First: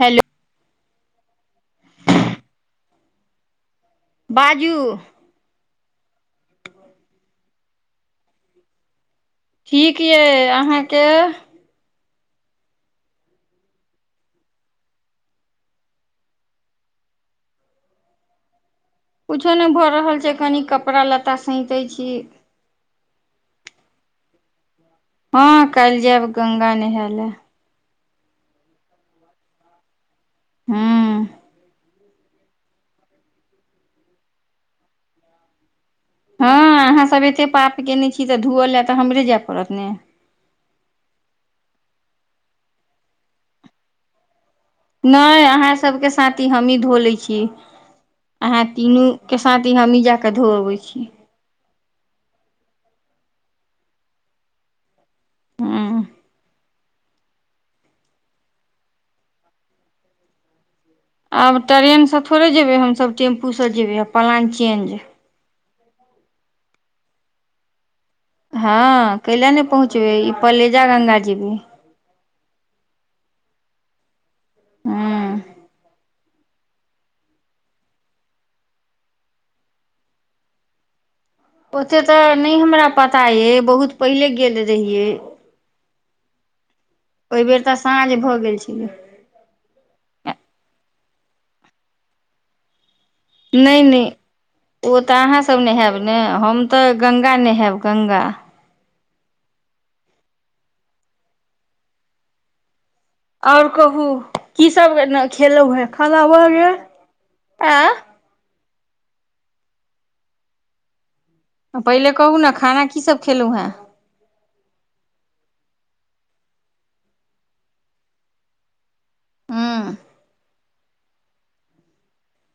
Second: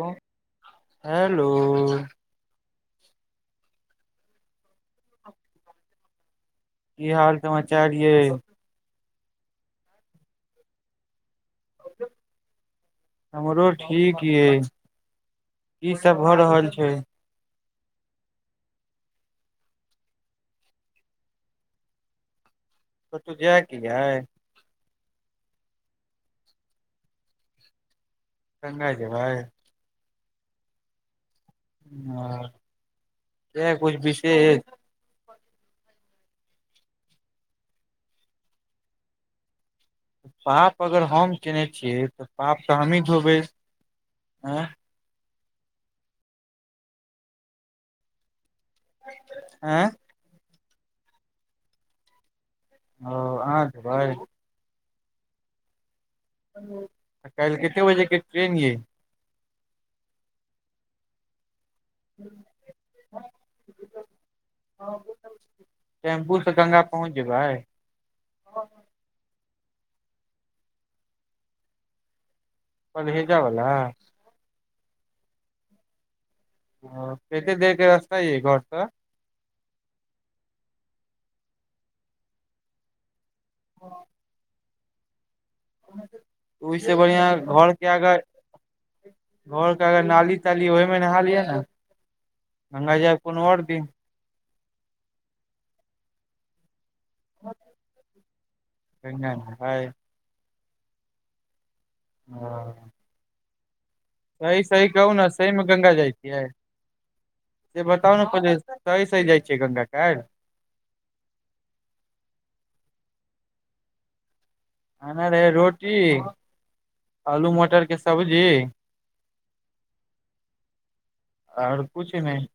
hello hello बाजू की हाल समाचार ये ठीक यइ अहाँके अ [inaudible] हमरो ठीक यइ की सब भऽ रहल छै कुछो नहि भऽ रहल छै कनी कपड़ा लत्ता सैतैत छी कतऽ जायके यै हँ कलिह जायब गंगा नहाय लए गंगा जेबै हुँ ह या कुछ विशेष हँ अहाँ सब एते पाप केयने छी तऽ धोअल लए तऽ हमरे जाय पड़त ने पाप अगर हम केने छियै तऽ पाप तऽ हमही धोबै आँय नहि अहाँ सबके साथी हमही धो ले छी अहाँ तीनूके साथ ह आँय हमहीँ जा कऽ धोअबैत छी ओ अहाँ जयबै हुँ कालिह कते बजे के ट्रेन यइ आब ट्रेनसँ थोड़े जेबै हमसभ टेम्पूसँ जेबै आ पलाङ् चेन्ज टेम्पू से गङ्ंगा पहुँच जेबै हँ कैल नहि पहुँचबै ई पलेजा गङ्गा जेबै पलहेजा वला हूँ हँ केत्ते देरके रस्ता यै घर सँ ओते तऽ नहि हमरा पता यै बहुत पहिले गेल रहियै ओहिसँ बढ़ियां ओहि बेर तऽ घरके साँझ आगां भऽ गेल छलै घरके आगां नाली ताली हय ओहिमे नहा लिय नऽ हमरा ये कोनो नहि नहि ओ तऽ अहाँसभ नहाएब ने हम तऽ गंगा नहाएब गंगा गंगा नहाएबै हँ आओर कहू सही सही कीसभ कहू ने सहीमे खेलहुँ हेँ गंगा जाय खाना छियै भऽ गेल से बताउ आँ न पहिले सही सही जाइ छियै गंगा काल्हि पहिले कहू ने खाना कीसभ खेलहुँ हेँ खाना रहै रोटी आलू मटर के सब्जी हूँ आओर कुछ नहि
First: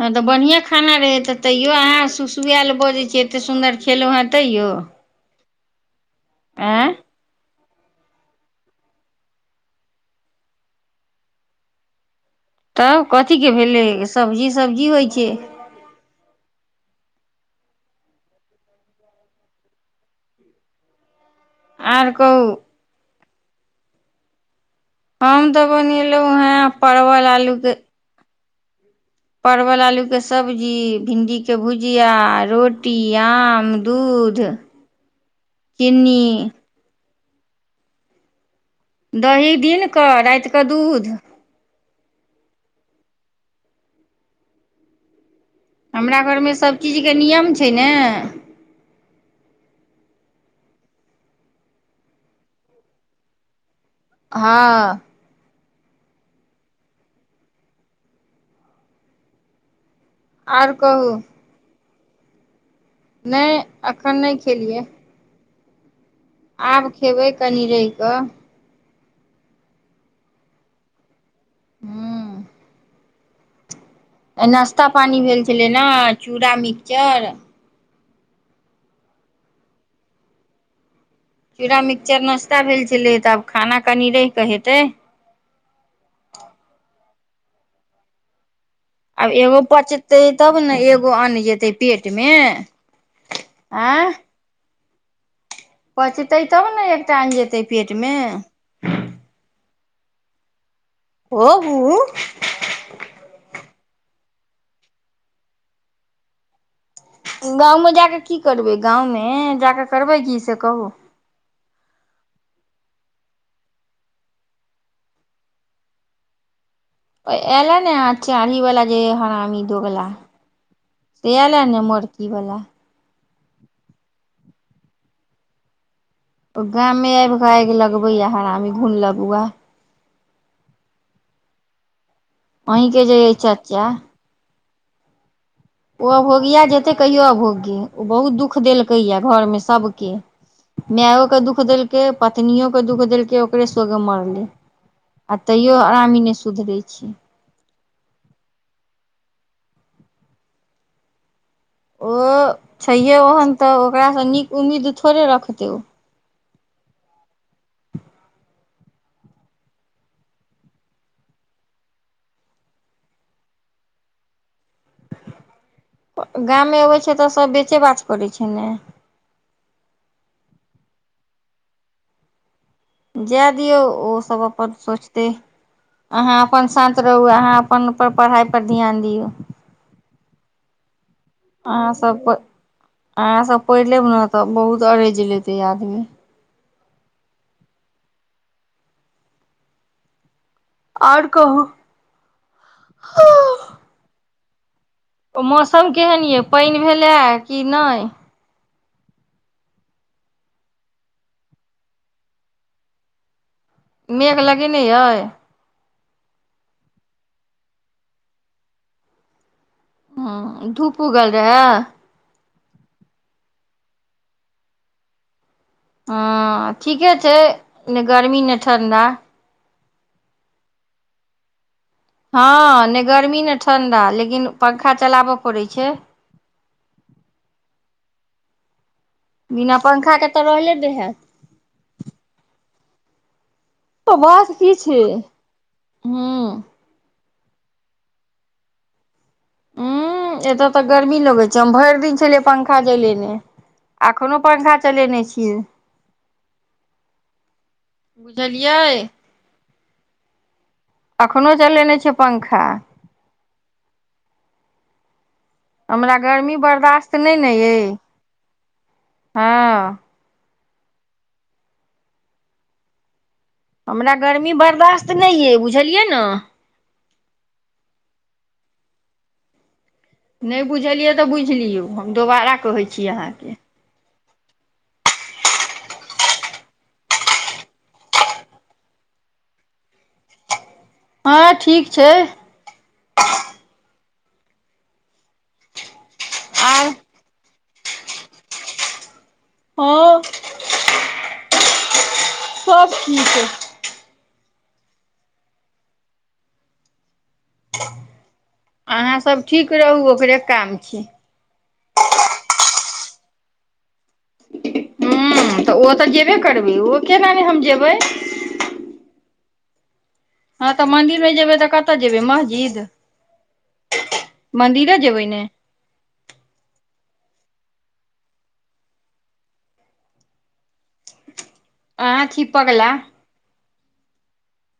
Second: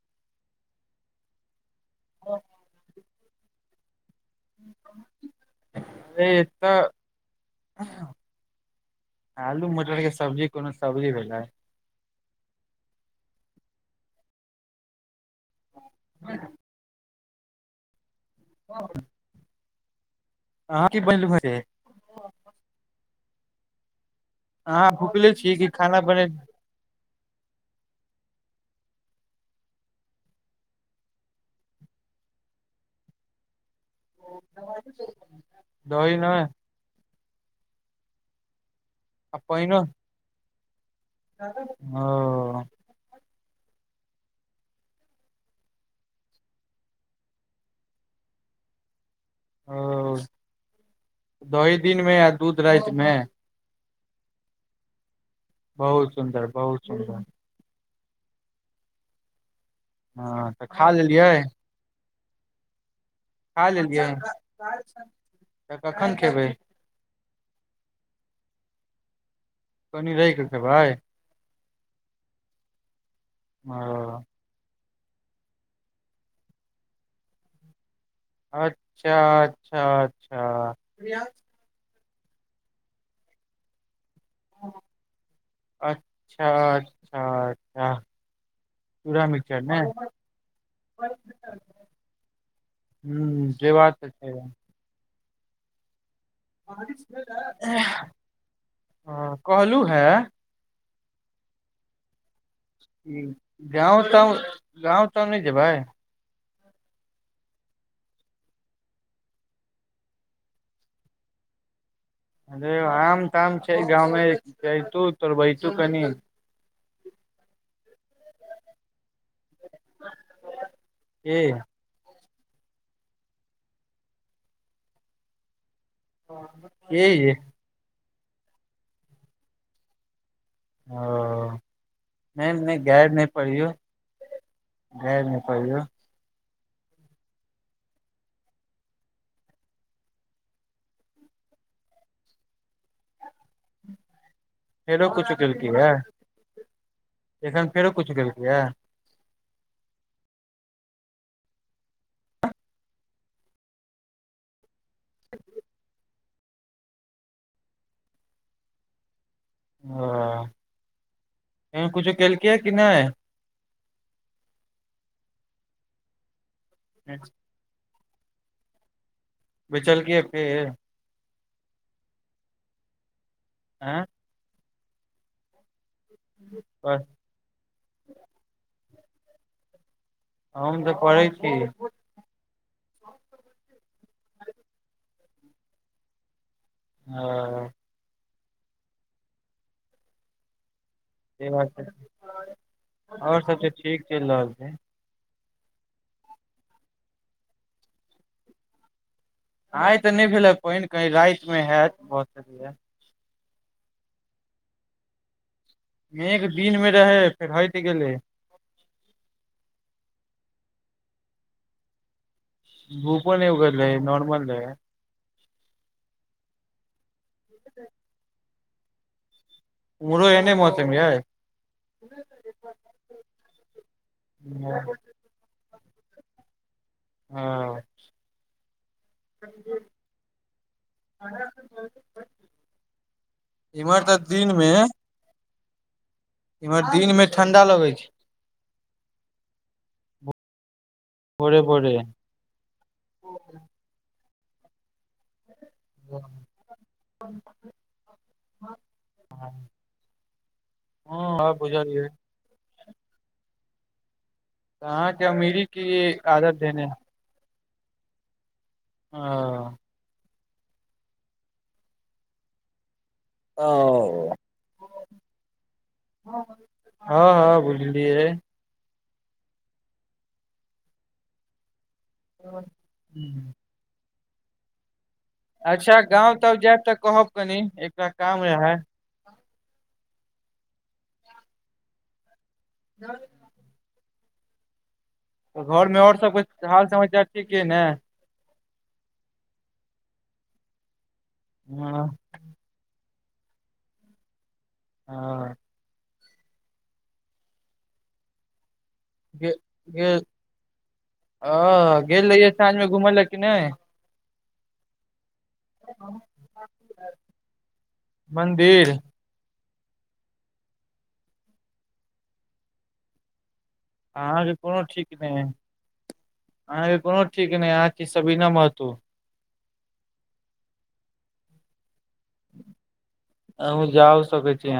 हँ तऽ बढ़ियां खाना रहै तऽ तैयो अहाँ सुसुएल बजैत छियै एतेक सुन्दर खेलहुँ हेँ तैयौ अरे एतऽ आलू मटरके सब्जी कोनो सब्जी भेलै तब कथीके भेलै सब्जी सब्जी होइ छै ह [inaudible] हँ अहाँ की बनेलु ह से आओर कहु अहाँ भुखले हम छी तऽ कि खाना बने बनेलहुँ हें परवल आलू के परवल आलूके सब्जी भिण्डीके भुजिया रोटी आम दूध ध दही चीनी नहि आ दही पाइनो दिनकऽ रातिकऽ दूध ओ हमरा घरमे सब चीजके नियम छै ने ओ दही दिनमे आ दूध रातिमे हँ बहुत सुन्दर बहुत सुन्दर हँ तऽ आर खा कहू लेलियै नहि खा लेलियै एखन नहि खेलियै तऽ कखन खेबै आब खेबै कनि रहि कऽ कनी रहि कऽ खेबै हूँ ओ आइ नाश्ता पानी भेल छलै नऽ चूड़ा मिक्सचर अच्छा अच्छा अच्छा चूड़ा मिक्सचर नाश्ता भेल छलै तऽ आब खाना कनि रहिकऽ हेतै अच्छा अच्छा अच्छा चूड़ा आब मिक्सचर एगो ने पचतै तब ने एगो अन्न जेतै पेटमे हँ जेबाक तऽ आँय छैहे पचतै तब ने एकटा अन्न जेतै पेटमे हँ कहलु हें कहू कि गाँव ताँउ गाँव ताँउ नहि जेबै गाममे जाकऽ की करबै गाममे जाकऽ करबै की से कहू अरे आम ताम छै गाममे जतू तोर बहितू कनि ओ एले ने चढ़ी वालला जे हरामी दोगला से के के एयले ने मोर की बोला गामे मे ये आबि के आगि लगबे य हरामी घून लगुआ ओ नहि नहि अहींके गैर जे नहि अइ पड़ौ चच्चा घैर नहि कहौ ओ अभोगिया जेते कहियो अभोगी ओ बहुत दुख देलकै या घरमे सबके मायो के दुःख देलके पत्नो के दुःख देलक ओकरे सगे मरलै फेरो कुछो आ केलकै तैयो या हरामी नहि सुधरै छी एखन फेरो कुछु केलकै यए ओ छैहे ओहन तऽ ओकरासँ नीक उम्मीद थोड़े रखतै ओ ओ कुछो केलकैए कि नहि गाममे अबै छै तऽ सभ बेचे बच पड़ैत छै ने बे चलके फेर जाए दियौ आँ ओ सब अपन सोचतै अहाँ अपन बस शान्त रहू अहाँ अपन परर पढ़ाई पर ध्यान दियऔ हम तऽ पढ़ैत छी अहाँसभ प अहाँसभ पढ़ि लेब ने तऽ बहुत अरेज लेतै आदमी ह से बात छै आओर सब तऽ ठीक चलि रहल छै ओ मौसम केहन यए पानि भेलए कि नहि आइ तऽ नहि भेले पानि कही राति मे हयत भत स मेघ लगेने अइ एक दिन मे रहै फेर होइत गेलै ह धूप उगल रहै भूपन उग रहै नॉर्मल रहे हँ ठीके छै ने गर्मी नहि ठण्डा उमहरो एने मौसम यै हँ नहि गर्मी ने ठण्डा लेकिन पंखा चलाब पड़ै छै हँ बिना पंखाके तऽ रहले नै हैत [unintelligible] [unintelligible] तऽ दिन बस मे की छै हू इम्हर दिन में ठंडा लगै छै ह एत तऽ गर्मी लगै छै भोरे हम भोरे भरि दिन छलियै पंखा जलेने अखनो पंखा चलेने छ क बुझलियै ह ह आ अखनो चलेने बुझलियै छियै पंखा तऽहाँके अमिरीक हमरा गर्मी बर्दश्त नहि ने अइ ह हँ हमरा ओ गर्मी बर्दश्त नहि अइ बुझलियै न हँ हँ बुझलियै नहि बुझलियै तऽ बुझि लियौ हम दोबारा कहै छी अहाँके अच्छा गाँंव तब जायब तऽ कहब कनी एकटा काम रहै हँ ठीक छै [unintelligible] तऽ घरमे ओर सबके हाल आर समाचार ठीक या ने हाँ हँ सब ठीक ऐय हाँ हँ अहाँ सब गे ठीक रहू गेल ओकरे काम छी ह गेल रहियै साँझ मे घुमै लाय कि नहि हूँ तऽ ओ तऽ जेबे करबै ओ केना नहि हम जेबै मन्दिर हँ तऽ मंदिर नै जेबै तऽ कतऽ जेबै मस्जिद अहाँके कोनो मन्दिरे ठीक जेबै नहि हई ने अहाँके कोनो ठीक नहि है अहाँ छिय सबीना महतो आहाँ छी पगला आहुँ जाउ सकै छी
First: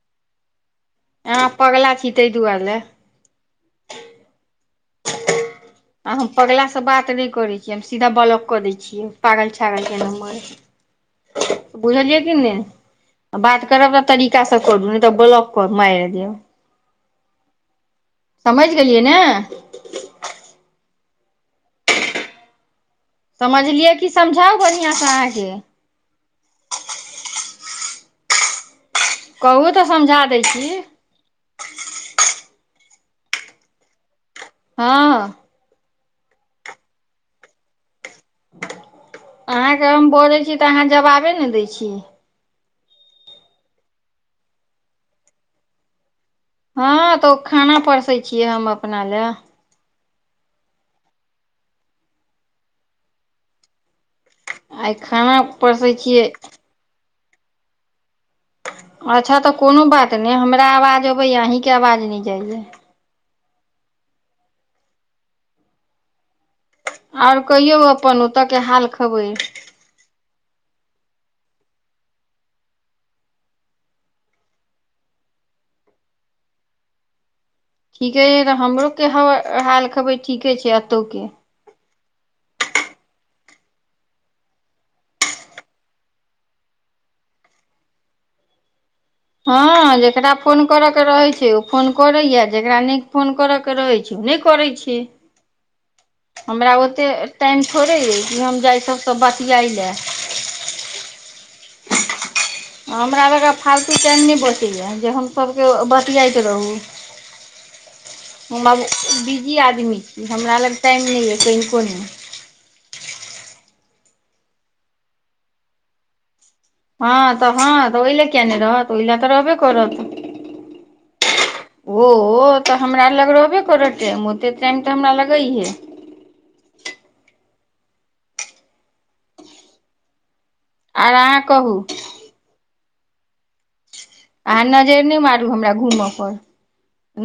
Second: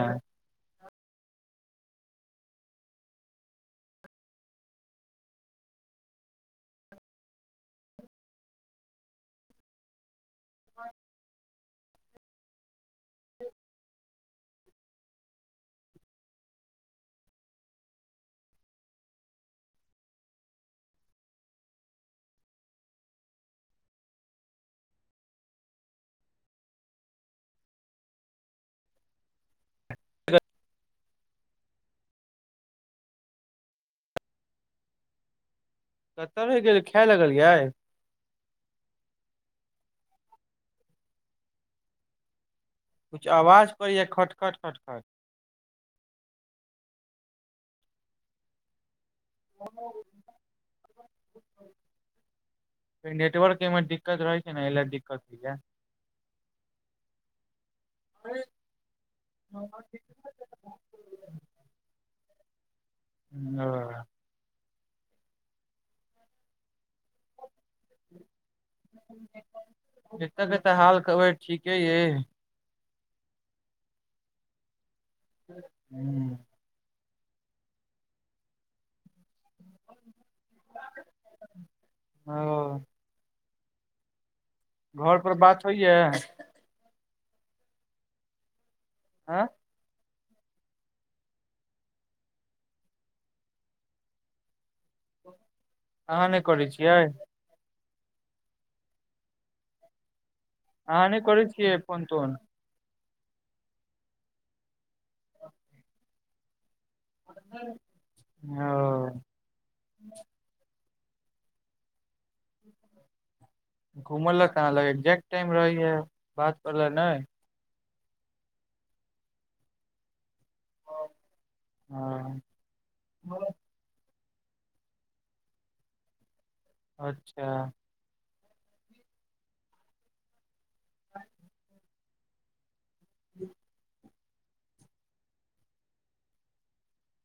अहाँ पगला छी तै दुआरे लए आ हम पगलासँ बात नहि करै छीयै हम सीधा ब्लॉक कऽ दै छियै पागल छउरा के नम्बर बुझलियै कि नहि बात करब तऽ तरीका करू नहि तऽ ब्लॉक कए मारि देब समझि गेलियै ने समझलियै कि समझाउ बढ़िआँसँ अहाँके कहबै तऽ समझा दै छी हँ कतय रहै गेलिए खाय लगलियै अहाँके हम बजै छी तऽ अहाँ जवाबे ने दै छी कुछ आवाज पैरैया खटखट खट खट हँ तऽ ओ खाना परसै छियै हम अपना लए नेटवर्क के मे दिक्कत रहै ना एला दिककत होयया कसैय छिय [unintelligible] अच्छा तऽ कोनो बात नहि हमरा आवाज अबैएा अहीँके आवाज नहि जाइया ह आओर कहियौ अपन ओतय के हाल खबैर एतऽ क तऽ हाल खबर ठीके य हुँ ठीके यइ तऽ हमरोके ह हाल खबैर ठीके छै एतहुके ओ घर पर बात होइया आँ ह जेकरा फोन करे के रहे छै ओ फोन करे या जेकरा नई फोन करे के रहे छै ओ नहि करै छै अहाँ नहि करै हमरा छियै ओतेक टाइम थोड़े अइ कि हम जाय सभसँ बतियाय लाय अहा नई कर छिय फोन तोन हमरा ल कऽ फालतू टाईम नहि बचैए जे हमसभके बतियाइत रहू आ [inaudible] हम आब बिजी आदमी छी हमरा लग टाइम नहि यऽ कनिकोने घुम ल अहाँ लंग एल्जेक्ट टाइम रहै या बात करैय ला नहि हँ तऽ हँ तऽ ओहि ल किया नहि रहत ओहि ल तऽ रहबे करत ओ ह त हमरा लग रहबे कर टाइम ओते टाइम तऽ हमरा लगैहे अच्छा आर अहाँ कहू [inaudible] अहाँ नजर नहि मारू हमरा घूमय पर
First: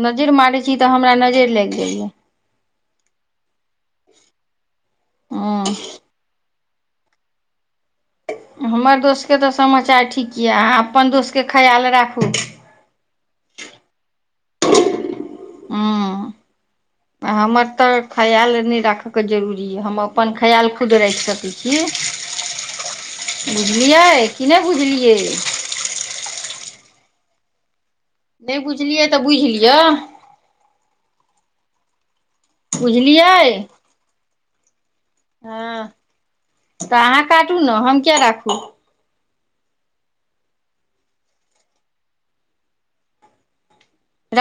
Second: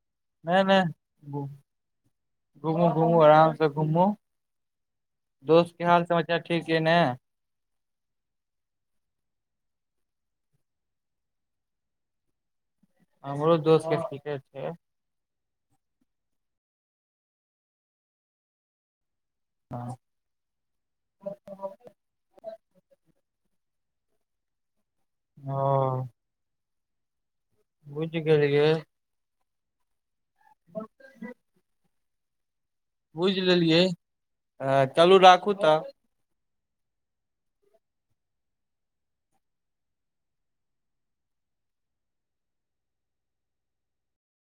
नजर मारै नहि छी नहि तऽ हमरा नजर लागि जाइया घूमू घूमू आरामसँ घूमू दोस्तके हँ हाल समाचार ठीक य ने हमर दोस्तके तऽ समाचार ठीक यऽ अहाँ अपन दोस्तके ख्याल राखू हमरो दोस्त के ठीके छै ह हमर तऽ खयाल नहि राखैके जरूरी ज हम अपन ख्याल खुद राखि सकै छी बुझलियै कि नहि बुझलियै ह बुझि गेलै नहि बुझलियै तऽ बुझि लियअ ब [unintelligible] बुझलियै हँ चलू राखू तऽ हँ तऽ अहाँ काटू ने हम किया राखू